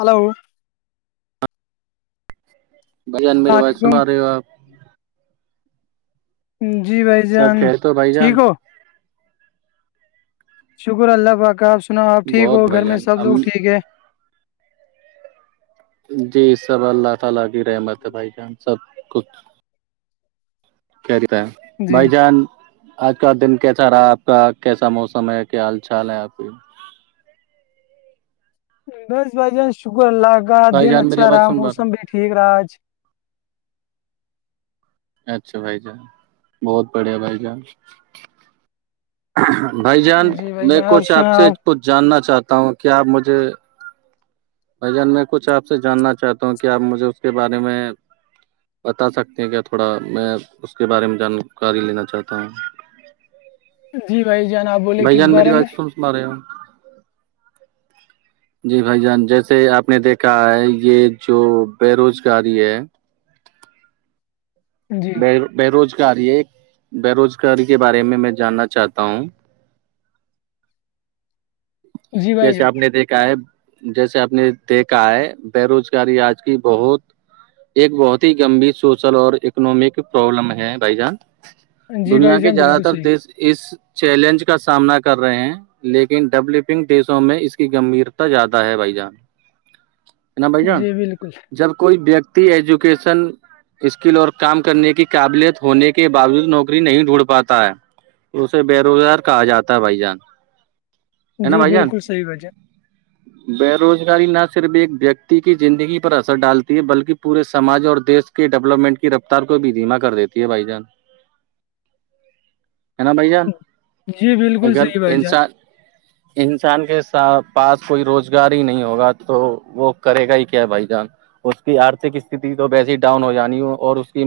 hello بھائی جان السلام میری بات سنا علیکم رہے ہو آپ جی بھائی جان سب کہہ تو بھائی ٹھیک جان ہو شکر اللہ واقع آپ سناو آپ ٹھیک ہو بہت گھر بھائی میں جان سب ہم لوگ ٹھیک ہے جی سب اللہ تعالی کی رحمت ہے بھائی جان سب کچھ کیاتا ہے جی بھائی جان آج کا دن کیسا رہا آپ کا کیسا موسم ہے کیا حال چال ہے آپ کی بس بھائی جان شکر اللہ کا بھائی دن جان میری اچھا آواز رہا سن پا موسم بھی ٹھیک رہا آج اچھا بھائی جان بہت بڑھیا بھائی جان بھائی جان جی بھائی میں جان کچھ آپ سنا سے کچھ جاننا چاہتا ہوں کیا آپ مجھے بھ جان میں کچھ آپ سے جاننا چاہتا ہوں کہ آپ مجھے اس کے بارے میں بتا سکتے ہیں کیا تھوڑا میں اس کے بارے میں جانکاری لینا چاہتا ہوں جی بھائی جناب بھائی جان میری آواز کون سنا رہے ہو [inaudible] [inaudible] جی بھائی جان جیسے آپ نے دیکھا ہے یہ جو بے روزگاری ہے جی بے بے روزگاری ہے بے روزگاری کے بارے میں میں جاننا چاہتا ہوں جی بھائی جیسے آپ نے دیکھا ہے جیسے آپ نے دیکھا ہے بے روزگاری آج کی بہت ایک بہت ہی گمبھیر سوشل اور اکنامک پرابلم ہے بھائی جان جان جی دنیا بھائی کے جان زیادہ بالکل تر دیش صحیح اس چیلنج کا سامنا کر رہے ہیں لیکن ڈیولپنگ دیشوں میں اس کی گمبھیرتا زیادہ ہے بھائی جان ہے نا بھائی جان جی بالکل جب کوئی ویکتی ایجوکیشن اسکل اور کام کرنے کی قابلیت ہونے کے باوجود نوکری نہیں ڈھونڈ پاتا ہے اسے بے روزگار کہا جاتا ہے بھائی جان ہے نا جی بھائی جان بالکل صحیح بھائی بے روزگاری نہ صرف ایک ویکتی کی زندگی پر اثر ڈالتی ہے بلکہ پورے سماج اور دیش کی ڈیولپمنٹ کی رفتار کو بھی دھیما کر دیتی ہے بھائی جان [inaudible] [inaudible] ہے نا بھیا جان جی بالکل اگر صحیح بھائی جان انسان انسان کے ساتھ پاس کوئی روزگار ہی نہیں ہوگا تو وہ کرے گا ہی کیا بھائی جان اس کی آرھک استھتی تو ویسی ڈاؤن ہو جانی ہو اور اس کی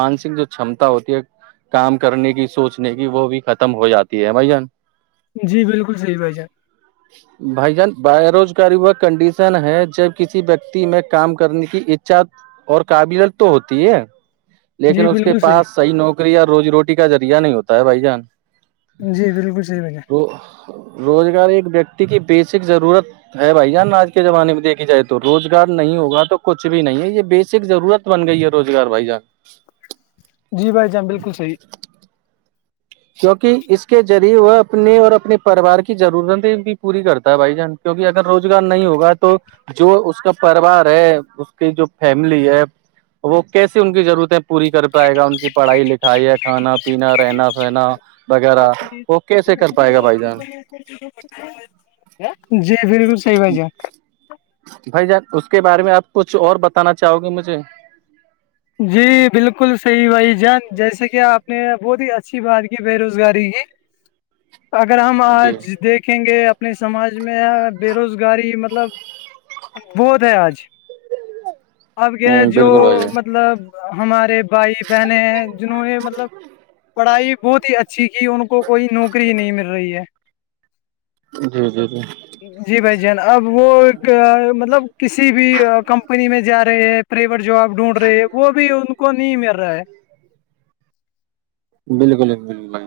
مانسک جو چمتا ہوتی ہے کام کرنے کی سوچنے کی وہ بھی ختم ہو جاتی ہے بھائی جان جی بالکل صحی بھائی جان [inaudible] [inaudible] بھائی جان بے روزگاری و کنڈیشن ہے جب کسی ویکتی میں کام کرنے کی اھا اور قابلت تو ہوتی ہے جی لیکن اس کے بالکل پاس صحیح نوکری اور روزی روٹی کا ذریہ نہیں ہوتا ہے بھائی جان جی بالکل صحیح بھائی جان ر روزگار ایک ویکتی کی بیسک ضرورت ہے بھائی جان آج کے زمانے میں دیکھی جائے تو روزگار نہیں ہوگا تو کچھ بھی نہیں ہے یہ بیسک ضرورت بن گئی ہے روزگار وھائی جان جی بھائی جان بالکل صح کیونکہ اس کے ذریعے وہ اپنے اور اپنے پریوار کی ضرورتیں بھی پوری کرتا ہے بھائی جان کیونکہ اگر روزگار نہیں ہوگا تو جو اس کا پوار ہے اس کی جو فیملی ہے وہ کیسیے ان کی ضرورتیں پوری کر پائے گا ان کی پڑھائی لکھائی ہے کھانا پینا رہنا وغیرہ وہ کیسے کر پائے گا بھائی جان جی فھر بھائی جان اس کے بارے میں آپ کچھ اور بتانا چاہو گے مجھے جی بالکل صحیح بھائی جان جیسے کہ آپ نے بہت ہی اچھی بات کی بے روزگاری کی اگر ہم جی آج دیکھیں گے اپنے سماج میں بے روزگاری مطلب بہت ہے آج اپ کیا ہ جو بالکل بھائی مطب جان مطلب ہمارے بھائی بہن جنہوں نے مطلب پڑھائی بہت ہی اچھی کی ان کو کوئی نوکری نہیں مل رہی ہے جی جی جی جی بھائی جین اب وہ ایک مطلب کسی بھی کمپنی میں جا رہے ہے پرائیویٹ جاب ڈھونڈ رہے ہے وہ بھی ان کو نہیں مل رہا ہے بالکل بالکل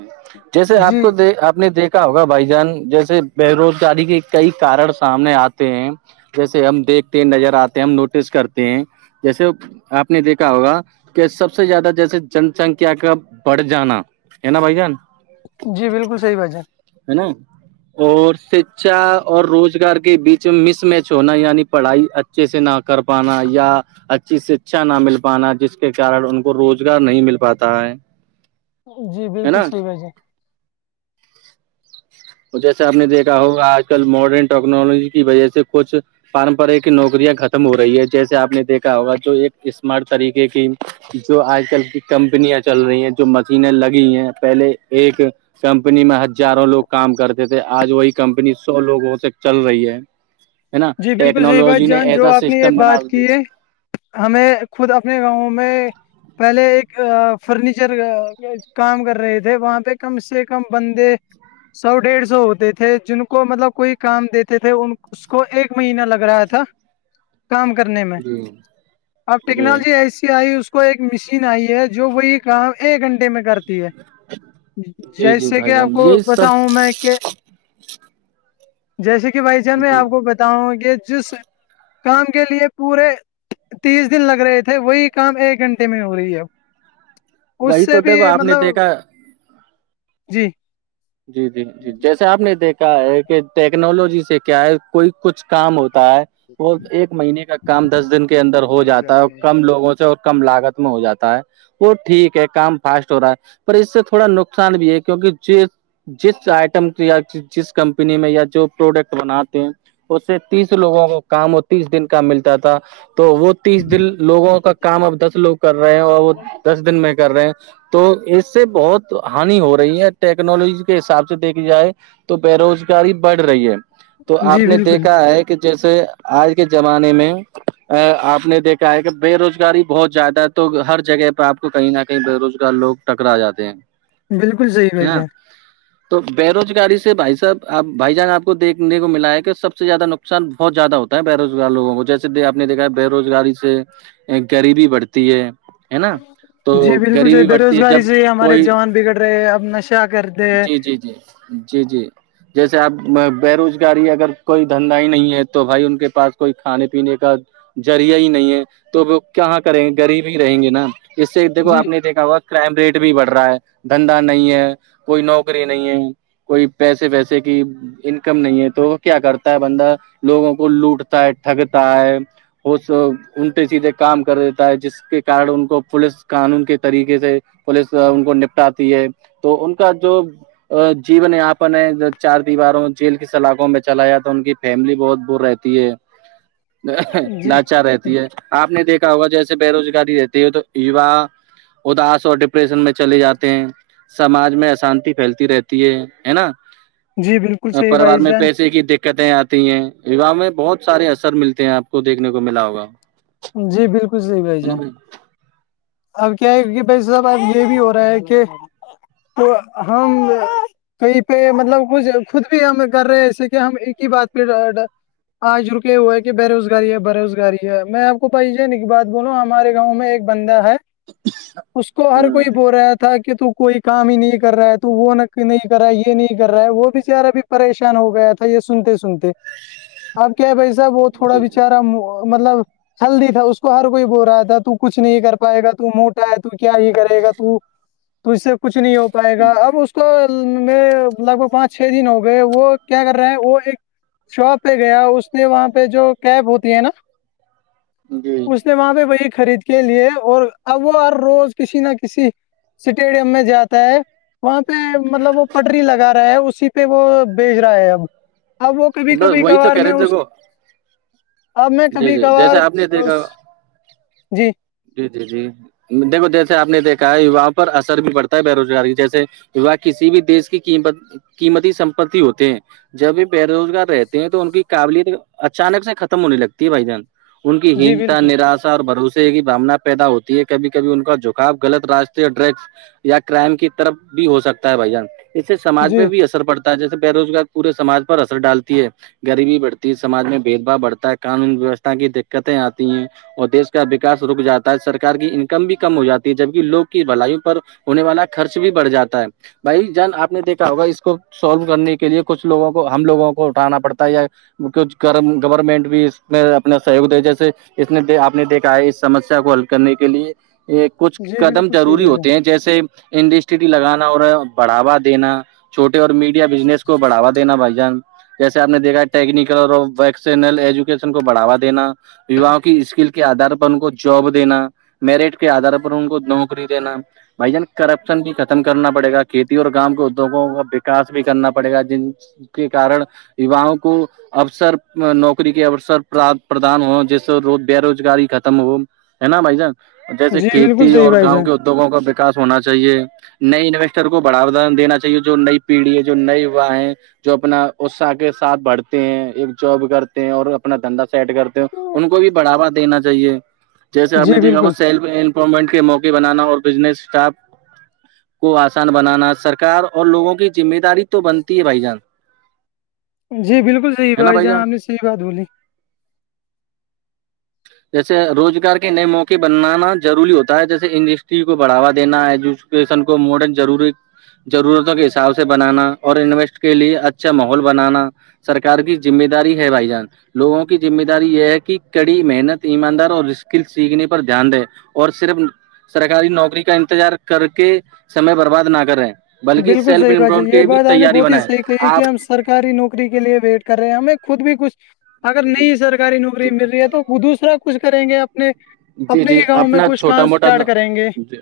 جیسے آپ جی کو د آپ نے دیکھ ہوگا بھائی جان جیسے بے روزگاری کے کئی کارن سامنے آتے ہیں جیسے ہم دیکھتے ہیں نظر آتے ہیں ہم نوٹس کرتے ہیں جیسے آپ نے دیکھا ہوگا کہ سب سے زیادہ جیس جن سنکھیا کا بڑھ جانا ن بھ جان جی بالکل صحی بات ہے ہے نا [unintelligible] اور شکھا اور روزگار کے بیچ مس میچ ہونا یعنی پڑھائی اچ اچھے سے نہ کر پانا یا اچھے سے اچھا نہ مل پانا جس کے کارن ان کو روزگار نہیں مل پاتا ہے جی ہے بالکل نا صحی بھائی جی جیسے آپ نے دیکا ہوگ آج کل ماڈرن ٹیکنالوجی کی وجہ سے کچھ پارمپر کی نوکریاں ختم ہو رہی ہے جیسے آپ نے دیکھا ہوگا جو ایک اسمارٹ طریقے کی جو آج کل کی کمپنیاں چل رہی ہیں جو مشینیں لگی ہیں پہلے ایک کمپنی میں ہزاروں لوگ کام کرتے تھے آج وہی کمپنی سو لوگوں سے چل رہی ہے ہے نا جی بالکل صحیح بات ٹیکنالوجی نے جان جو ایسا آپ نے یہ سسٹم بنا بات دی کی ہے ہمیں خود اپنے گاؤں میں پہلے ایک فرنیچر کام کر رہے تھے وہاں پہ کم سے کم بندے سو ڈیڑھ سو ہوتے تھے جن کو مطلب کوئی کام دیتے تھے ان اس کو ایک مہینہ لگ رہا تھا کام کرنے میں جی اب جی ٹیکنالوجی ایسی آئی اس کو ایک مشین آئی ہے جو وہی کام ایک گھنٹے میں کرتے جی جی جیسے کہ بھائی آپ جان کو یہ سب بتاؤں میں کہ جیسے کہ بھائی جان میں جی آپ کو بتاؤں کہ جس کام کے لیے پورے تیس دن لگ رہے تھے وہی کام ایک گھنٹے میں ہو رہی ہے اب اس وہی سے تو بھی دیکھو آپ نے مطلب دیکھا جی جی جی جی جیسے آپ نے دیکھا کیا ہے کہ ٹیکنالوجی سے کیا ہے کوئی کچھ کام ہوتا ہے وہ ایک مہینے کا کام دس دن کے اندر ہو بے روزگار جاتا ہے کی اور کم لوگوں سے اور کم لاگت میں ہو جاتا ہے وہ ٹھیک ہے کام فاسٹ ہو رہا ہے پر اس سے تھوڑا نقصان بھی ہے کیونکہ ج جس آئٹم یا جس کمپنی میں یا جو پروڈکٹ بناتے ہیں اس سے تیس لوگوں کو کام اور تیس دن کا ملتا تھا تو وہ تیس دن لوگوں کا کام اب دس لوگ کر رہے ہیں اور موجود وہ دس دن میں کر رہے ہیں تو اس سے بہت ہانی ہو رہی ہے ٹیک ٹیکنالوجی کے حساب سے دیکھی جائے تو بے روزگاری بڑھ رہی ہے تو آپ جی نے بالکل دیکھا ہے کہ جیسے آج کے زمانے میں آپ نے دیکھا ہے کہ بے روزگاری بہت زیادہ ہے تو ہر جگہ پہ آپ کو کہیں نہ کہیں بے روزگار لوگ ٹکرا جاتے ہیں بالکل صحیح بھائی نا جے تو بے روزگاری سے بھائی صاحب آب بھائی جان آپ کو دیکنے کو ملا ہے کہ سب سے زیادہ نقص نقصان بہت زیادہ ہوتا ہےے روزگار لووں کو جیسے آپ نے دیکا ہے بے روزگاری سے غریبی بڑھتی ہے ہے نا تو جی بالکل صحی غریبی بے بڑھتی ہے روزگاری جب سے ہی ہمارے کوئی جوان بگڑ رہے ہیں اب نشہ کر جی جی جی جی جی جیسے آپ بے روزگاری اگر کوئی دھندا ہی نہیں ہے تو بھائی ان کے پاس کوئی کھانے پینے کا ذریہ ہی نہیں ہے تو کہاں کریں گے غریب ہی رہیں گے نا اس سے دیکو جی آپ نے دیکھا ہوا کرائم ریٹ بھی بڑھ رہا ہے دھندا نہیں ہے کوئی نوکری نہیں ہے کوئی پیسے ویسے کی انکم نہیں ہے تو کیا کرتا ہے بندہ لوگوں کو لوٹتا ہے تھگتا ہے وہ الٹے سیدھے کام کر دیتا ہے جس کے کارن ان کو پوولس کانون کے طریقے سے پولیس ان کو نپٹاتی ہے تو ان کا جو جین یاپن ہے چار دیواروں جیل کی سلاخوں میں چلا جاتا ہے ان کی فیملی بہت دور رہتی ہے [inaudible] [inaudible] جی لاچار رہتی ہے آپ نے دیکھا ہوگا جیسے بے روزگاری رہتی ہے تو یوا اداس اور ڈپریشن میں چلے جاتے ہیں سماج میں ااسانتی پھیلتی رہتی ہے ہے نا جی بالکل صحیح پروار بھائی میں جان پیسے کی دیک دقتیں آتی ہیں وواہ میں بہت سارے اثر ملتے ہیں آپ کو دیکھنے کو ملا ہوگا جی بالکل صحیح بھائی جان اب کیا ہے کہ بھائی صاحب اب یہ بھی ہو رہا ہے کہ تو ہم [unintelligible] کہیں پہ مطلب کچھ خود بھی ہم کر رہے جسے کہ ہم ایک ہی بات پہ آج رکے ہوا ہے کہ بے روزگاری ہے بے روزگاری ہے میں بھی جان ایک بات بولو ہمارے گاؤں میں ایک بندہ ہے اس کو ہر ہوں کوئی بو رہا تھا کہ کہ تو کوئی کام ہی نہیں کر رہا ہے تو وہ ن نہیں کر رہا ہے یہ نہیں کر رہا ہے وہ بچارا اب پریشان ہو گیا تھا یہ سنتے سنتے اب کیا ہے بھائی صاحب وہ تھوڑا بچارا مطلب ہلدی تھا اس کو ہر کوئی بول رہا تھا تو کچھ نہیں کر پائے گا تو موٹا ہے تو کیا یہ کرے گا تو تو اس سے کچھ نہیں ہو پائے گا اب اس کو میں لگ بھگ پانچ چھ دن ہو گئے وہ کیا کر رہے ہیں وہ ایک شاپ پہ گیا اس میں وہاں پہ جو کیب ہوتی ہے نا جی اس وہاں پہ وہی خرید کے لیے اور ا وہ ہر روز کسی نہ کسی سٹیڈیم میں جاتا ہے وہاں پہ مطلب وہ پٹری لگا رہا ہے اسی پہ وہ بیج رہا ہے اب اب وہ کبھی کبھی وہی تو کبھار کہہ میں رہے تھے اس کو اب میں جی کبھی جی کبھار جیسے آپ نے اس دیکھا جی جی جی جی دیکھو جیسے آپ نے دیکھا ہے یواؤں پر اثر بھی پڑتا ہے بے روزگاری جیسے و کسی بھی دیش کی قمت قیمتی سمپتی ہوتے ہیں جب بھی بے روزگار رہتے ہیں تو ان کی قابلیت اچانک سے ختم ہونے لگتی ہے بھائی جان ان کی جی ہینتا بالکل نراشا اور بھروسے کی بھامنا پیدا ہوتی ہے کبھی کبھی ان کا جھکاؤ غلط راستے اور ٹریکس یا کرائم کی طرف بھی ہو سکتا ہے بھائی جان اس سے سمج میں جی بھی اثر پڑتا جیسے بے روزگار پورے سماج پر اثر ڈالتی ہے غریبی بڑھتی سماج میں بھید با بڑھتا ہے قانون ویوستھا کی دقتیں آتی ہیں اور دیش کا اس رک جاتا ہے سرار کی انکم بھی کم ہو جاتی ہے جبکہ لوگ کی بلائیوں پر ہونے والا خرچ بھی بڑھ جاتا ہے بھائی جان آپ نے دیکھا ہوگا اس کو سولو کرنے کے لیے کچھ لوگوں کو ہم لوگوں کو اٹھانا پڑتا ہے یا کچھ گورنمنٹ بھی اس میں اپنا سہیوگ دے جیسے اس نے آپ نے دیکھا ہے اس سمسیا کو حل کرنے کے لیے یہ کچھ جی قدم بالکل صحیح ضروری بھائی جان ہوتے ہیں جیسے انڈسٹری لگانا اور بڑھاوا دینا چھوٹے اور میڈیا بزنس کو بڑھوا دینا بھائی جان جیسے آپ نے دیکھا ٹیکنیکل اور ویکشنل ایجوکیشن کو بڑھوا دینا یواں کی اسکل کے آدھار پر ان کو جاب دینا میرٹ کے آدار پر ان کو نوکری دینا بھائی جان کرپشن بھی ختم کرنا پڑے گا کھیتی اور گاام کے ادیوگوں کا وکاس بھی کرنا پڑے گا جن کے کن یوؤوں کو اوسر نوکری کے اوسر پردان ہو جیس سے بے روزگاری ختم ہو ہے نا بھائی جان جیسے جی بالکل کھیتی صحیح اور بھائی گاؤں جان کے ادیوگوں کا وکاس ہونا چاہیے نئے انویسٹر کو بڑھو دان دینا چاہیے جو نئی پیڑھی ہے جو نئے یووا ہیں جو اپنا اصاہ کے ساتھ بڑھتے ہیں ایک جاب کرتے ہیں اور اپنا دھندا سیٹ کرتے ہیں ان کو بھی بڑھاوا دینا چاہیے جیسے آپ نے جی دیکھا بالکل سیلفمپمنٹ کے موقع بنانا اور بزنس اسٹارپ کو آسان بنانا سرکار اور لوگوں کی ذمہ داری تو بنتی ہے بھائی جان جی بالکل صحیح ہے نا بھائی جاں جان ہم نے صحیح بات بولی جیسے روزگار کے نئے موقع بنانا ضروری ہوتا ہے جیسے انڈسٹری کو بڑھوا دینا ایجوکیشن کو ماڈرن ضروری ضرورتوں کے حساب سے بنانا اور انویسٹ کے لیے اچھا ماحول بنانا سرکار کی ذمہ داری ہے بھائی جان لووں کی ذمہ داری یہ ہے کہ کڑی محنت ایماندار اور اس ک سیکھنے پر دھیان دے اور صرف سرکاری نوکری کا انتظار کر کے سمے برباد نہ کریں بلکہ بالکل صحیح بات ہے سیلفمپ یہ کی بھی بات آپ نے تیاری بہت ہی بنیں صحیح کہی کہ آپ ہم سرکاری نوکری کے لیے ویٹ کر رہے ہیں ہمیں خود بھی کچھ اگر جی نہیںئی جی سرکاری نوکری مل رہی ہے تو وہ دوسرا کچھ کریں گے اپنے جی اپنے ہی جی گاؤں میں اپنا کچھ کام چھوٹا موٹا اسٹارٹ کریں گے جی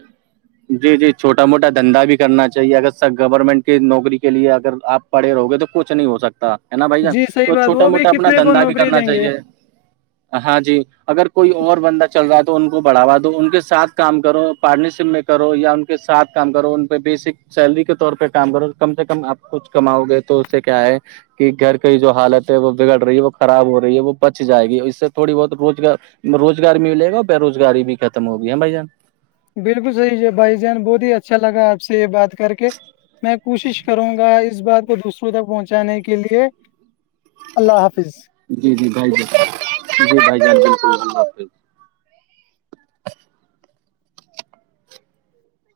جی جی چھوٹا موٹا دھندا بھی کرنا چاہیے اگر سب گورنمنٹ کی نوکری کے لیے اگر آپ پڑے رہو گے تو کچھ نہیں ہو سکتا ہے نا بھائی ج جی صحیح تو بات چھوٹا وہ بھی موٹا اپنا کتنے کو دھندا بھی نوکری کرنا دیں گے چاہیے ہاں جی اگر کوئی اور بند چل رہا ہے تو ان کو بڑھا دو ان کے ساتھ کام کرو پارٹنرشپ میں کرو یا ان کے ساتھ کام کرو ان پہ بیسک سیلری کے طور پہ کام کرو کم سے کم آپ کچھ کماؤ گے تو اس سے کیا ہے کہ گھر کی جو حالت ہے وہ بگڑ رہی ہے وہ خراب ہو رہی ہے وہ بچ جائے گی اس سے تھوڑی بہت روزگار روزگار ملے گا اور بے روزگاری بھی ختم ہوگی ہے بھائی جان بالکل صحیح ہے بھائی جان بہت ہی اچھا لگا آپ سے یہ بات کر کے میں کوشش کروں گا اس بات کو دوسروں تک پہنچانے کے لیے اللہ حافظ جی جی بھائی جان جی بھائی جان بالک اللہ حافظ [unintelligible]